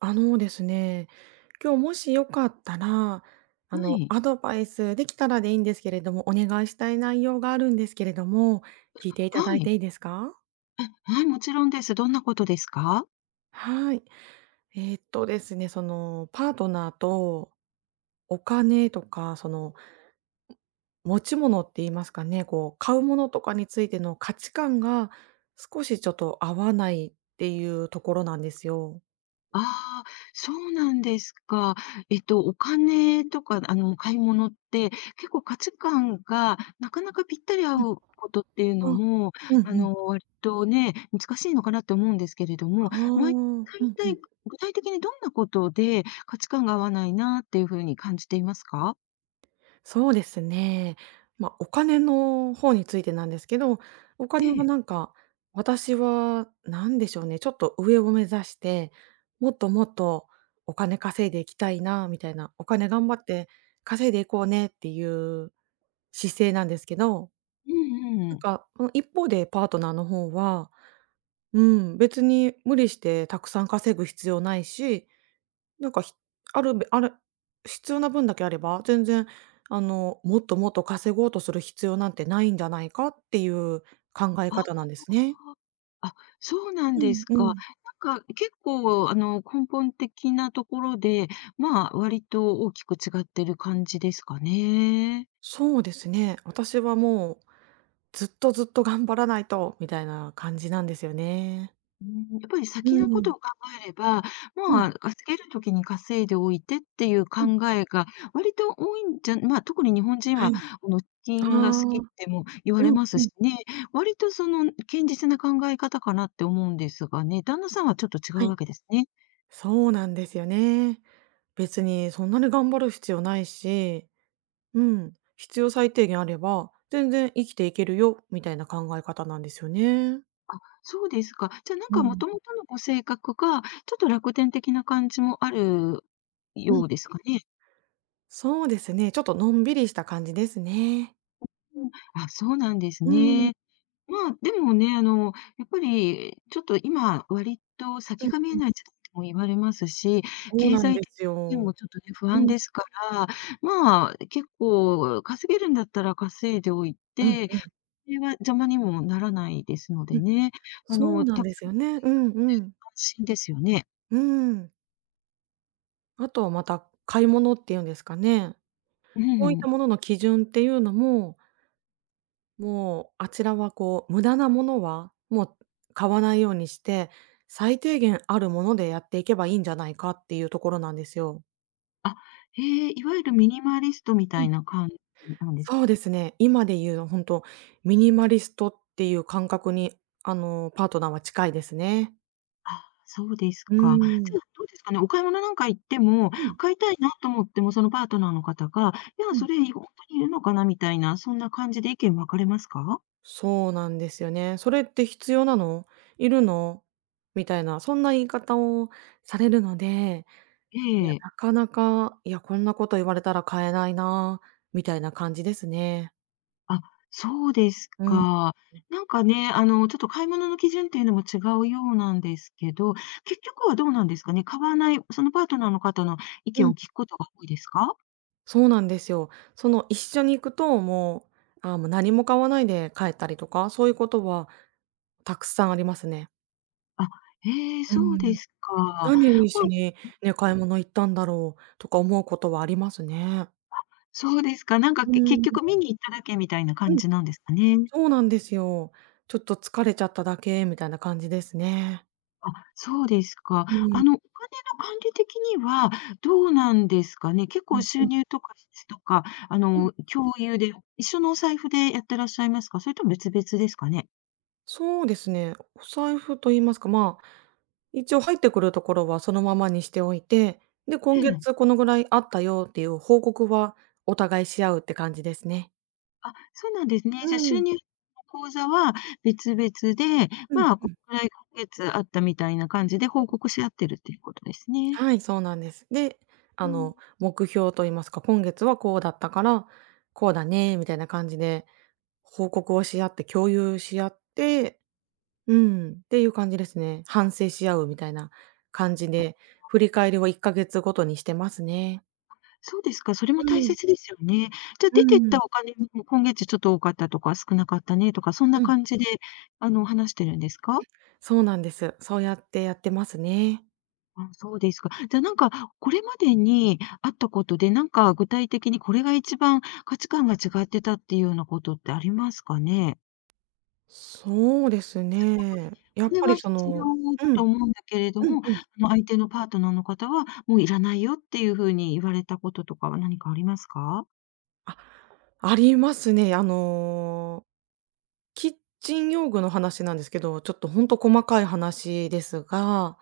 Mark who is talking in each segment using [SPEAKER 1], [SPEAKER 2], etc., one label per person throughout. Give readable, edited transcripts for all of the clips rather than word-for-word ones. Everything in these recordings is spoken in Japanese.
[SPEAKER 1] あのですね、今日もしよかったら、
[SPEAKER 2] はい。
[SPEAKER 1] アドバイスできたらでいいんですけれども、お願いしたい内容があるんですけれども、聞いていただ
[SPEAKER 2] は
[SPEAKER 1] い
[SPEAKER 2] い。
[SPEAKER 1] ていいですか？
[SPEAKER 2] はい、もちろんです。どんなことですか？
[SPEAKER 1] はい。ですね、その、パートナーとお金とか、その、持ち物って言いますかね、こう、買うものとかについての価値観が少しちょっと合わないっていうところなんですよ。
[SPEAKER 2] ああ、そうなんですか。お金とか、買い物って、結構価値観がなかなかぴったり合
[SPEAKER 1] うん。
[SPEAKER 2] うことっていうの
[SPEAKER 1] あ、
[SPEAKER 2] も、
[SPEAKER 1] うんうん。
[SPEAKER 2] 割とね、難しいのかなって思うんですけれども、
[SPEAKER 1] ああ。
[SPEAKER 2] 大
[SPEAKER 1] うんう
[SPEAKER 2] 体、
[SPEAKER 1] ん。
[SPEAKER 2] 具体的にどんなことで価値観が合わないなっていう風に感じていますか？
[SPEAKER 1] そうですね。まあ、お金の方についてなんですけど、お
[SPEAKER 2] え
[SPEAKER 1] 金は
[SPEAKER 2] え。
[SPEAKER 1] なんか、私は何でしょうね、ちょっと上を目指して、もっともっとお金稼いでいきたいなみたいな、お金頑張って稼いでいこうねっていう姿勢なんですけど、
[SPEAKER 2] うん
[SPEAKER 1] な
[SPEAKER 2] う
[SPEAKER 1] ん
[SPEAKER 2] ん。
[SPEAKER 1] か、うん、一方でパートナーの方は、うん、別に無理してたくさん稼ぐ必要ないし、なんか、ひあるべある必要な分だけあれば、全然、あの、もっともっと稼ごうとする必要なんてないんじゃないかっていう考え方
[SPEAKER 2] あ
[SPEAKER 1] なんですね。
[SPEAKER 2] あ、そうなん
[SPEAKER 1] う
[SPEAKER 2] で
[SPEAKER 1] ん
[SPEAKER 2] す
[SPEAKER 1] う
[SPEAKER 2] か。
[SPEAKER 1] ん。
[SPEAKER 2] 結構根本的なところで、まあ、割と大きく違ってる感じですかね。
[SPEAKER 1] そうですね。私はもう、ずっとずっと頑張らないとみたいな感じなんですよね。
[SPEAKER 2] うん、やっぱり
[SPEAKER 1] う
[SPEAKER 2] 先のこと
[SPEAKER 1] ん。
[SPEAKER 2] を考えれば、
[SPEAKER 1] う
[SPEAKER 2] ま
[SPEAKER 1] ん。
[SPEAKER 2] あ、稼げるときに稼いでおいてっていう
[SPEAKER 1] うん。
[SPEAKER 2] 考えが割と多いんじゃ、まあ、特に日本人
[SPEAKER 1] は
[SPEAKER 2] は
[SPEAKER 1] い。ああ。
[SPEAKER 2] 金が好きっても言わ
[SPEAKER 1] う
[SPEAKER 2] れ
[SPEAKER 1] ん
[SPEAKER 2] ます
[SPEAKER 1] うん。
[SPEAKER 2] しね、割とその堅実な考え方かなって思うんですがね、旦那さんはちょっと違
[SPEAKER 1] は
[SPEAKER 2] う
[SPEAKER 1] い。
[SPEAKER 2] わけですね。
[SPEAKER 1] そうなんですよね。別にそんなに頑張る必要ないし、うん、必要最低限あれば、全然生きていけるよみたいな考え方なんですよね。
[SPEAKER 2] そうですか。じゃ、なん
[SPEAKER 1] う
[SPEAKER 2] か、も
[SPEAKER 1] ん。
[SPEAKER 2] ともとのご性格が、ちょっと楽天的な感じもある
[SPEAKER 1] う
[SPEAKER 2] よ
[SPEAKER 1] ん、
[SPEAKER 2] うですかね。
[SPEAKER 1] そうですね、ちょっとのんびりした感じですね。
[SPEAKER 2] うん、あ、そうなんです
[SPEAKER 1] うん、う
[SPEAKER 2] ね。
[SPEAKER 1] ん
[SPEAKER 2] まあ、でもね、やっぱり、ちょっと今、割と先
[SPEAKER 1] う
[SPEAKER 2] が見え
[SPEAKER 1] ん。
[SPEAKER 2] ない時代とも言われますし、
[SPEAKER 1] そう
[SPEAKER 2] 経
[SPEAKER 1] なん
[SPEAKER 2] 済
[SPEAKER 1] で
[SPEAKER 2] 的
[SPEAKER 1] す
[SPEAKER 2] に
[SPEAKER 1] よ。
[SPEAKER 2] もちょっとね、不
[SPEAKER 1] う
[SPEAKER 2] 安
[SPEAKER 1] ん、
[SPEAKER 2] ですから、まあ、結構稼げるんだったら稼いでおい
[SPEAKER 1] うん
[SPEAKER 2] て、
[SPEAKER 1] うん
[SPEAKER 2] それは邪魔にもならないですの
[SPEAKER 1] う
[SPEAKER 2] で
[SPEAKER 1] ん。
[SPEAKER 2] ね、
[SPEAKER 1] そうなん
[SPEAKER 2] たく
[SPEAKER 1] で
[SPEAKER 2] さ
[SPEAKER 1] す
[SPEAKER 2] ん
[SPEAKER 1] よね。うんうん。
[SPEAKER 2] 安心ですよね。
[SPEAKER 1] うん。あとはまた買い物っていうんですかね。
[SPEAKER 2] う
[SPEAKER 1] こういった
[SPEAKER 2] ん。
[SPEAKER 1] ものの基準っていうのも、もう、あちらはこう、無駄なものは、もう買わないようにして、最低限あるものでやっていけばいいんじゃないかっていうところなんですよ。
[SPEAKER 2] あ、へえ、いわゆるミニマリストみ
[SPEAKER 1] う
[SPEAKER 2] た
[SPEAKER 1] ん。
[SPEAKER 2] いな感じなんです。
[SPEAKER 1] そうですね、今で言う本当ミニマリストっていう感覚に、あの、パートナーは近いですね。
[SPEAKER 2] あ、そうです
[SPEAKER 1] う
[SPEAKER 2] か。
[SPEAKER 1] ー
[SPEAKER 2] じ
[SPEAKER 1] ん。
[SPEAKER 2] ゃあ、どうですかね、お買い物なんか行っても、
[SPEAKER 1] うん、
[SPEAKER 2] 買いたいなと思っても、そのパートナーの方が、いや、
[SPEAKER 1] うん。
[SPEAKER 2] それ、本当にいるのかなみたいな、そんな感じで意見分かれますか？
[SPEAKER 1] そうなんですよね。「それって必要なの？いるの？」みたいな、そんな言い方をされるので、
[SPEAKER 2] え
[SPEAKER 1] いや、
[SPEAKER 2] え。
[SPEAKER 1] なかなか、いや、こんなこと言われたら買えないな、みたいな感じですね。
[SPEAKER 2] あ、そうです
[SPEAKER 1] うん。
[SPEAKER 2] か。ね、ちょっと買い物の基準っていうのも違うようなんですけど、結局はどうなんですかね、買わない、そのパートナーの方の意
[SPEAKER 1] う
[SPEAKER 2] 見
[SPEAKER 1] ん、
[SPEAKER 2] を聞くことが多いですか？
[SPEAKER 1] そうなんですよ。その、一緒に行くと、もう、ああ、もう何も買わないで帰ったりとか、そういうことはたくさんありますね。
[SPEAKER 2] あ、ええ、
[SPEAKER 1] う
[SPEAKER 2] そうで
[SPEAKER 1] ん。
[SPEAKER 2] すか。まあ、
[SPEAKER 1] 何にしに、ね、買い物行ったんだろうとか思うことはありますね。
[SPEAKER 2] そうですか。
[SPEAKER 1] う
[SPEAKER 2] 結
[SPEAKER 1] ん、
[SPEAKER 2] 局見に行っただけみたいな
[SPEAKER 1] う
[SPEAKER 2] 感
[SPEAKER 1] ん、
[SPEAKER 2] じなんですかね。
[SPEAKER 1] そうなんですよ。ちょっと疲れちゃっただけみたいな感じですね。
[SPEAKER 2] あ、そうですか。
[SPEAKER 1] うん、
[SPEAKER 2] お金の管理的にはどうなんですかね。結
[SPEAKER 1] う
[SPEAKER 2] 構
[SPEAKER 1] ん、う
[SPEAKER 2] 収
[SPEAKER 1] ん。
[SPEAKER 2] 入とか支出とか、共有で、一緒のお財布でやってらっしゃいますか？それとも別々ですかね？
[SPEAKER 1] そうですね。お財布と言いますか、まあ、一応入ってくるところはそのままにしておいて、で、
[SPEAKER 2] え
[SPEAKER 1] 今月
[SPEAKER 2] え。
[SPEAKER 1] このぐらいあったよっていう報告はお互いし合うって感じですね。
[SPEAKER 2] あ、そうなんですね。
[SPEAKER 1] う
[SPEAKER 2] じゃ、収
[SPEAKER 1] ん。
[SPEAKER 2] 入の口座は別々で、
[SPEAKER 1] うん
[SPEAKER 2] まあ、
[SPEAKER 1] う
[SPEAKER 2] こ
[SPEAKER 1] ん。
[SPEAKER 2] れくらい今月あったみたいな感じで報告し合ってるっていうことですね。
[SPEAKER 1] はい、そうなんです。で、
[SPEAKER 2] う
[SPEAKER 1] あ
[SPEAKER 2] ん。
[SPEAKER 1] の、目標と言いますか、今月はこうだったから、こうだねみたいな感じで報告をし合って共有し合って、うん、っていう感じですね。反省し合うみたいな感じで、振り返りを1ヶ月ごとにしてますね。
[SPEAKER 2] そうですか、それも
[SPEAKER 1] う
[SPEAKER 2] 大
[SPEAKER 1] ん
[SPEAKER 2] 切ですよね。じゃ、
[SPEAKER 1] う
[SPEAKER 2] 出てっ
[SPEAKER 1] ん、
[SPEAKER 2] たお金も今月ちょっと多かったとか、少なかったねとか、そんな
[SPEAKER 1] うん、
[SPEAKER 2] 感じで、話してるんですか？
[SPEAKER 1] そうなんです。そうやってやってますね。
[SPEAKER 2] あ、そうですか。じゃ、これまでにあったことで、具体的にこれが一番価値観が違ってたっていうようなことってありますかね？
[SPEAKER 1] そうですね。や
[SPEAKER 2] こ
[SPEAKER 1] っ
[SPEAKER 2] れ
[SPEAKER 1] ぱ
[SPEAKER 2] は
[SPEAKER 1] りそ
[SPEAKER 2] 必要
[SPEAKER 1] の、う
[SPEAKER 2] だ
[SPEAKER 1] ん、
[SPEAKER 2] と思うんだけれど
[SPEAKER 1] うん
[SPEAKER 2] も、
[SPEAKER 1] うん。
[SPEAKER 2] 相手のパートナーの方は、もういらないよっていう風に言われたこととかは何かありますか？
[SPEAKER 1] あ、ありますね。あの、キッチン用具の話なんですけど、ちょっとほんと細かい話ですが、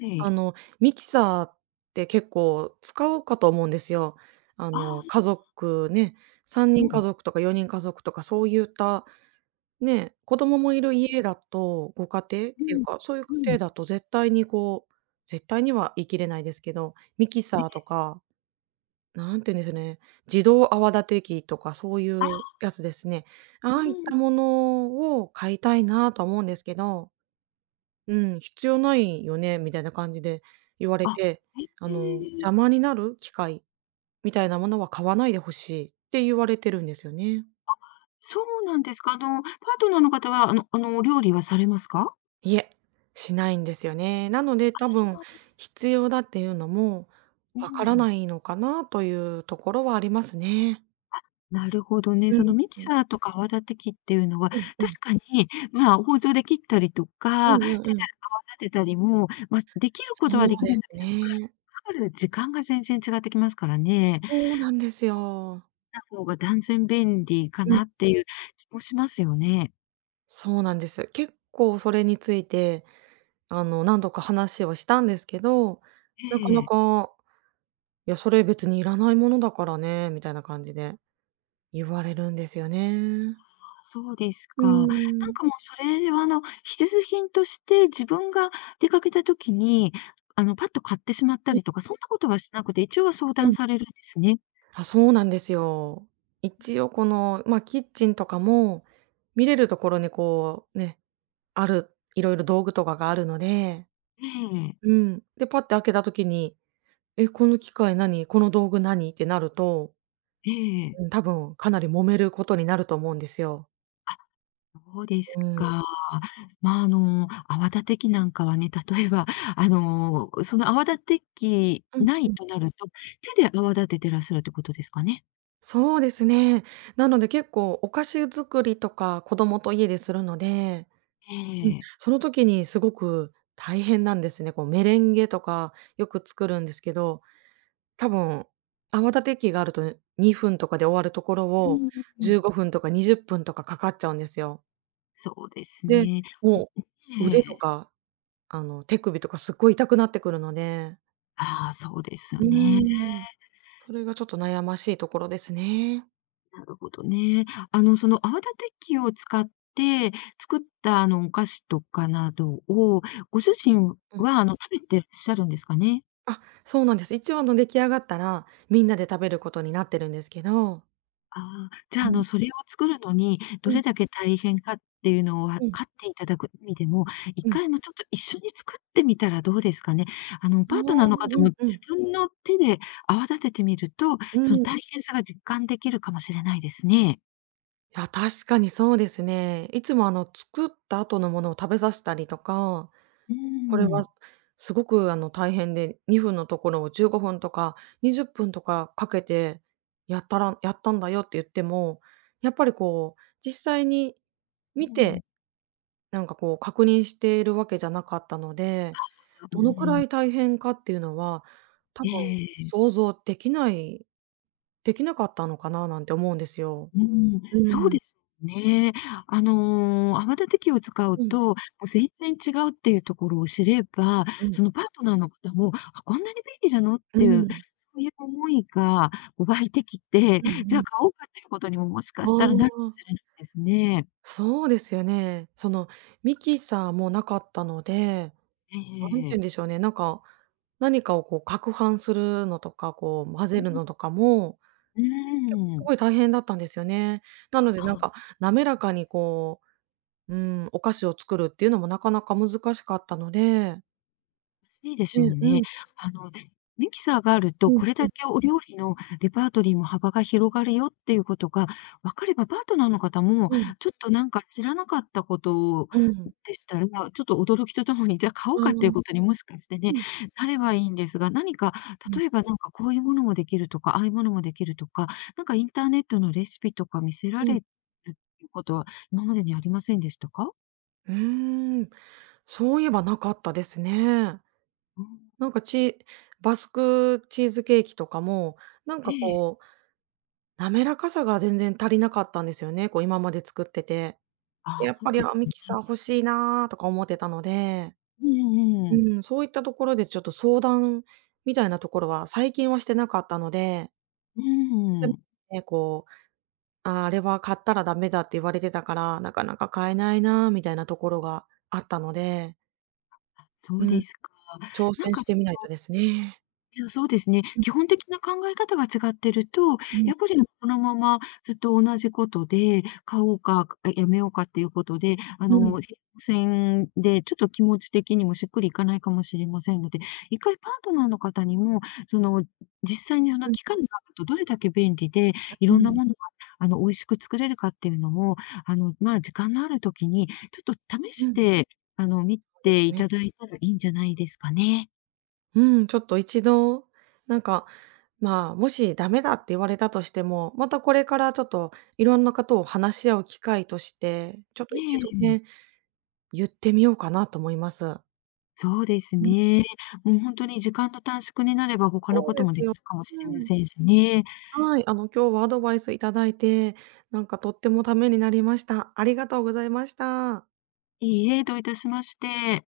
[SPEAKER 2] え
[SPEAKER 1] あ
[SPEAKER 2] え。
[SPEAKER 1] の、ミキサーって結構使うかと思うんですよ。あ
[SPEAKER 2] あ
[SPEAKER 1] の、
[SPEAKER 2] あ、
[SPEAKER 1] 家族ね、3
[SPEAKER 2] う
[SPEAKER 1] 人家
[SPEAKER 2] ん。
[SPEAKER 1] 族とか4人家族とかそうゆったね、子供もいる家だと、ご家庭っ
[SPEAKER 2] う
[SPEAKER 1] ていう
[SPEAKER 2] ん
[SPEAKER 1] か、そういう
[SPEAKER 2] うん。う
[SPEAKER 1] 家
[SPEAKER 2] ん。
[SPEAKER 1] 庭だと絶対にこう絶対には言い切れないですけど、ミキ
[SPEAKER 2] え、
[SPEAKER 1] サーとか、なんて言うんですね、自動泡立て器とかそういうやつですね。あ
[SPEAKER 2] う
[SPEAKER 1] あいっ
[SPEAKER 2] ん。
[SPEAKER 1] たものを買いたいなとは思うんですけど、うん、必要ないよねみたいな感じで言われ
[SPEAKER 2] あ、
[SPEAKER 1] て、
[SPEAKER 2] へ
[SPEAKER 1] あの、
[SPEAKER 2] え。
[SPEAKER 1] 邪魔になる機械みたいなものは買わないでほしいって言われてるんですよね。
[SPEAKER 2] そうなんですか。パートナーの方は、お料理はされますか？
[SPEAKER 1] いえ、しないんですよね。なので、多分
[SPEAKER 2] はい。
[SPEAKER 1] 必要だっていうのも
[SPEAKER 2] う
[SPEAKER 1] わから
[SPEAKER 2] ん。
[SPEAKER 1] ないのかなというところはありますね。
[SPEAKER 2] なるほどね。
[SPEAKER 1] うん
[SPEAKER 2] そのミキ
[SPEAKER 1] うん。
[SPEAKER 2] サーとか泡立て器っていうのは、
[SPEAKER 1] うんうん。
[SPEAKER 2] 確かに、まあ、包丁で切ったりと
[SPEAKER 1] う
[SPEAKER 2] か、手
[SPEAKER 1] ん
[SPEAKER 2] で
[SPEAKER 1] うんうん。
[SPEAKER 2] 泡立てたりも、まあ、できる
[SPEAKER 1] そ
[SPEAKER 2] ことはで
[SPEAKER 1] う
[SPEAKER 2] き
[SPEAKER 1] で
[SPEAKER 2] るん
[SPEAKER 1] す
[SPEAKER 2] だけど、か
[SPEAKER 1] ね。
[SPEAKER 2] かる時間が全然違ってきますからね。
[SPEAKER 1] そうなんですよ。
[SPEAKER 2] な方が断然便利か
[SPEAKER 1] うん、
[SPEAKER 2] なっていう気もしますよね。
[SPEAKER 1] そうなんです。結構それについて、あの、何度か話をしたんですけど、なか
[SPEAKER 2] え
[SPEAKER 1] な
[SPEAKER 2] え。
[SPEAKER 1] か「いや、それ別にいらないものだからね」みたいな感じで言われるんですよね。
[SPEAKER 2] そうです
[SPEAKER 1] う
[SPEAKER 2] か。
[SPEAKER 1] ん。
[SPEAKER 2] もうそれは必需品として自分が出かけた時に、パッと買ってしまった
[SPEAKER 1] うん
[SPEAKER 2] りとか、そんなことはしなくて、一応は相
[SPEAKER 1] う
[SPEAKER 2] 談
[SPEAKER 1] ん。
[SPEAKER 2] されるんですね。
[SPEAKER 1] あ、そうなんですよ。一応この、まあ、キッチンとかも、見れるところにこう、ね、ある、いろいろ道具とかがあるので、
[SPEAKER 2] ええ、
[SPEAKER 1] うん。で、パッて開けた時に、「え、この機械何？この道具何？」ってなると、
[SPEAKER 2] ええ。
[SPEAKER 1] うん、多分かなり揉めることになると思うんですよ。
[SPEAKER 2] そうです
[SPEAKER 1] うん。
[SPEAKER 2] か。まあ、泡立て器なんかはね、例えば、その泡立て器
[SPEAKER 1] うん
[SPEAKER 2] な
[SPEAKER 1] う
[SPEAKER 2] い
[SPEAKER 1] ん。
[SPEAKER 2] となると、手で泡立ててらっしゃるってことですかね？
[SPEAKER 1] そうですね。なので結構お菓子作りとか子供と家でするので、
[SPEAKER 2] え
[SPEAKER 1] うん、
[SPEAKER 2] え。
[SPEAKER 1] その時にすごく大変なんですね。こうメレンゲとかよく作るんですけど、多分、泡立て器があると2分とかで終わるところ
[SPEAKER 2] う
[SPEAKER 1] を、
[SPEAKER 2] ん。
[SPEAKER 1] 15分とか20分とかかかっちゃうんですよ。
[SPEAKER 2] そうです
[SPEAKER 1] で、
[SPEAKER 2] ね。
[SPEAKER 1] もう
[SPEAKER 2] え
[SPEAKER 1] 腕と
[SPEAKER 2] え。
[SPEAKER 1] か、あの、手首とかすっごい痛くなってくるので、
[SPEAKER 2] ああ、そうです
[SPEAKER 1] う
[SPEAKER 2] よ
[SPEAKER 1] ー
[SPEAKER 2] ね。
[SPEAKER 1] ん、それがちょっと悩ましいところですね。
[SPEAKER 2] なるほどね。その泡立て器を使って作ったあのお菓子とかなどを、ご主人
[SPEAKER 1] うん。
[SPEAKER 2] はあの食べてらっしゃるんですかね？
[SPEAKER 1] あ、そうなんです。一応あの出来上がったら、みんなで食べることになってるんですけど。
[SPEAKER 2] ああ、じゃ
[SPEAKER 1] う
[SPEAKER 2] あ、
[SPEAKER 1] ん、
[SPEAKER 2] それを作るのに
[SPEAKER 1] う
[SPEAKER 2] ど
[SPEAKER 1] ん、
[SPEAKER 2] れだけ大変かっていうのを分
[SPEAKER 1] うん、
[SPEAKER 2] かっていただく意味でも、一
[SPEAKER 1] うん。
[SPEAKER 2] 回もちょっと一緒に作ってみたらどうですかね？
[SPEAKER 1] あ
[SPEAKER 2] パートナー
[SPEAKER 1] あ、う
[SPEAKER 2] の方も
[SPEAKER 1] ん
[SPEAKER 2] 自
[SPEAKER 1] うん。
[SPEAKER 2] 分の手で泡立ててみると、
[SPEAKER 1] う
[SPEAKER 2] その
[SPEAKER 1] ん。
[SPEAKER 2] 大
[SPEAKER 1] い
[SPEAKER 2] 変さが実感できるかもしれないですね。
[SPEAKER 1] や、確かにそうですね。いつもあの作った後のものを食べさせたりとか、
[SPEAKER 2] う
[SPEAKER 1] これは
[SPEAKER 2] ん。
[SPEAKER 1] すごくあの大変で、2分のところを15分とか20分とかかけてやったらやったんだよって言っても、やっぱりこう実際に
[SPEAKER 2] う
[SPEAKER 1] 見
[SPEAKER 2] ん、
[SPEAKER 1] て、なんかこう確認しているわけじゃなかったので、
[SPEAKER 2] う
[SPEAKER 1] どのくら
[SPEAKER 2] ん。
[SPEAKER 1] い大変かっていうのは、多分
[SPEAKER 2] ええ。
[SPEAKER 1] 想像できない、できなかったのかななんて思うんですよ。
[SPEAKER 2] うん、
[SPEAKER 1] う
[SPEAKER 2] そう
[SPEAKER 1] ん。
[SPEAKER 2] ですね。泡立て器を使う
[SPEAKER 1] うん。
[SPEAKER 2] と、もう全然違うっていうところを知れば、
[SPEAKER 1] うん。
[SPEAKER 2] そのパートナーの方も、あ、こんなに便利なのっ
[SPEAKER 1] う
[SPEAKER 2] ていう、
[SPEAKER 1] ん。
[SPEAKER 2] そういう思いがこう湧いてきて、
[SPEAKER 1] うんう
[SPEAKER 2] じゃあ
[SPEAKER 1] ん。
[SPEAKER 2] 買おうかっていうことにも、もしか
[SPEAKER 1] あ
[SPEAKER 2] したらなるかもし
[SPEAKER 1] あ。
[SPEAKER 2] れないですね。
[SPEAKER 1] そうですよね。その、ミキサーもなかったので、何て言
[SPEAKER 2] え
[SPEAKER 1] う
[SPEAKER 2] え、
[SPEAKER 1] んでしょうね、なんか、何かをこう攪拌するのとか、こう混ぜるのとかも、
[SPEAKER 2] う
[SPEAKER 1] 結構す
[SPEAKER 2] ん。
[SPEAKER 1] ごい大変だったんですよね。
[SPEAKER 2] ん
[SPEAKER 1] なのでなん
[SPEAKER 2] あ。
[SPEAKER 1] か、滑らかにこう、うん、お菓子を作るっていうのもなかなか難しかったので、
[SPEAKER 2] いしいでしょ
[SPEAKER 1] ね、
[SPEAKER 2] う
[SPEAKER 1] うん、
[SPEAKER 2] ね。
[SPEAKER 1] うん
[SPEAKER 2] あの、ミキサーがある
[SPEAKER 1] う
[SPEAKER 2] と、
[SPEAKER 1] ん、
[SPEAKER 2] これだけお料理のレパートリーも幅が広がるよっていうことが分かれば、パートナーの方も、
[SPEAKER 1] うん、
[SPEAKER 2] ちょっと知らなかったこと
[SPEAKER 1] うん。
[SPEAKER 2] でしたら、ちょっと驚きとともに、じゃあ買お
[SPEAKER 1] あ
[SPEAKER 2] う
[SPEAKER 1] あ、う
[SPEAKER 2] かっていう
[SPEAKER 1] ん、
[SPEAKER 2] ことにもしかしてね、
[SPEAKER 1] う
[SPEAKER 2] なればいいんですが、何か、例
[SPEAKER 1] ん、
[SPEAKER 2] えばこういうものもできるとか、ああいうものもできるとか、インターネットのレシピとか見せら
[SPEAKER 1] う
[SPEAKER 2] れ
[SPEAKER 1] ん。
[SPEAKER 2] るっていうことは、今までにありませんでしたか？
[SPEAKER 1] うーん、そういえばなかったですね。
[SPEAKER 2] うん。
[SPEAKER 1] なんかチーバスクチーズケーキとかも、なんか
[SPEAKER 2] ええ。
[SPEAKER 1] こう、滑らかさが全然足りなかったんですよね、こう今まで作ってて。
[SPEAKER 2] ああ、
[SPEAKER 1] やっ
[SPEAKER 2] そう
[SPEAKER 1] ぱり、
[SPEAKER 2] で
[SPEAKER 1] あ、
[SPEAKER 2] す
[SPEAKER 1] ミ
[SPEAKER 2] よね。
[SPEAKER 1] キサー欲しいなとか思ってたので、
[SPEAKER 2] うん
[SPEAKER 1] う
[SPEAKER 2] うん。
[SPEAKER 1] ん、そういったところでちょっと相談みたいなところは最近はしてなかったので、
[SPEAKER 2] う
[SPEAKER 1] どう
[SPEAKER 2] ー
[SPEAKER 1] せ
[SPEAKER 2] ん、
[SPEAKER 1] ね、こう、あ、あれは買ったらダメだって言われてたから、なかなか買えないなみたいなところがあったので、
[SPEAKER 2] そ
[SPEAKER 1] う
[SPEAKER 2] うで
[SPEAKER 1] ん、
[SPEAKER 2] すか。
[SPEAKER 1] 挑
[SPEAKER 2] なん
[SPEAKER 1] 戦
[SPEAKER 2] か
[SPEAKER 1] してみないとですね。
[SPEAKER 2] いや、そうですね。
[SPEAKER 1] うん、
[SPEAKER 2] 基本的な考え方が違ってると、
[SPEAKER 1] うん、
[SPEAKER 2] やっぱりこのままずっと同じことで、買おうか、やめようかっていうことで、
[SPEAKER 1] うん、
[SPEAKER 2] 平行線でちょっと気持ち的にもしっくりいかないかもしれませんので、一回パートナーの方にも、その、実際にそ
[SPEAKER 1] う
[SPEAKER 2] の
[SPEAKER 1] ん、
[SPEAKER 2] 機械があるとどれだけ便利で、い
[SPEAKER 1] う
[SPEAKER 2] ろんな
[SPEAKER 1] ん。
[SPEAKER 2] ものが、美味しく作れるかっていうのを、まあ、時間のある時にちょっと試
[SPEAKER 1] う
[SPEAKER 2] し
[SPEAKER 1] ん。
[SPEAKER 2] て、見て
[SPEAKER 1] す
[SPEAKER 2] い
[SPEAKER 1] ね。
[SPEAKER 2] ただいたらいいんじゃないですかね。
[SPEAKER 1] うん、ちょっと一度、なんか、まあ、もしダメだって言われたとしても、またこれからちょっといろんなことを話し合う機会として、ちょっと
[SPEAKER 2] え
[SPEAKER 1] 一度ね、
[SPEAKER 2] え。
[SPEAKER 1] 言ってみようかなと思います。
[SPEAKER 2] そうです
[SPEAKER 1] うん、
[SPEAKER 2] ね。もう本当に時間の短縮になれば、他の
[SPEAKER 1] そう
[SPEAKER 2] こと
[SPEAKER 1] です
[SPEAKER 2] もで
[SPEAKER 1] よ。
[SPEAKER 2] きるかもしれ
[SPEAKER 1] う
[SPEAKER 2] ま
[SPEAKER 1] ん。
[SPEAKER 2] せんしね。
[SPEAKER 1] はい、あの、今日はアドバイスいただいて、なんかとってもためになりました。ありがとうございました。
[SPEAKER 2] いいえ、どういたしまして。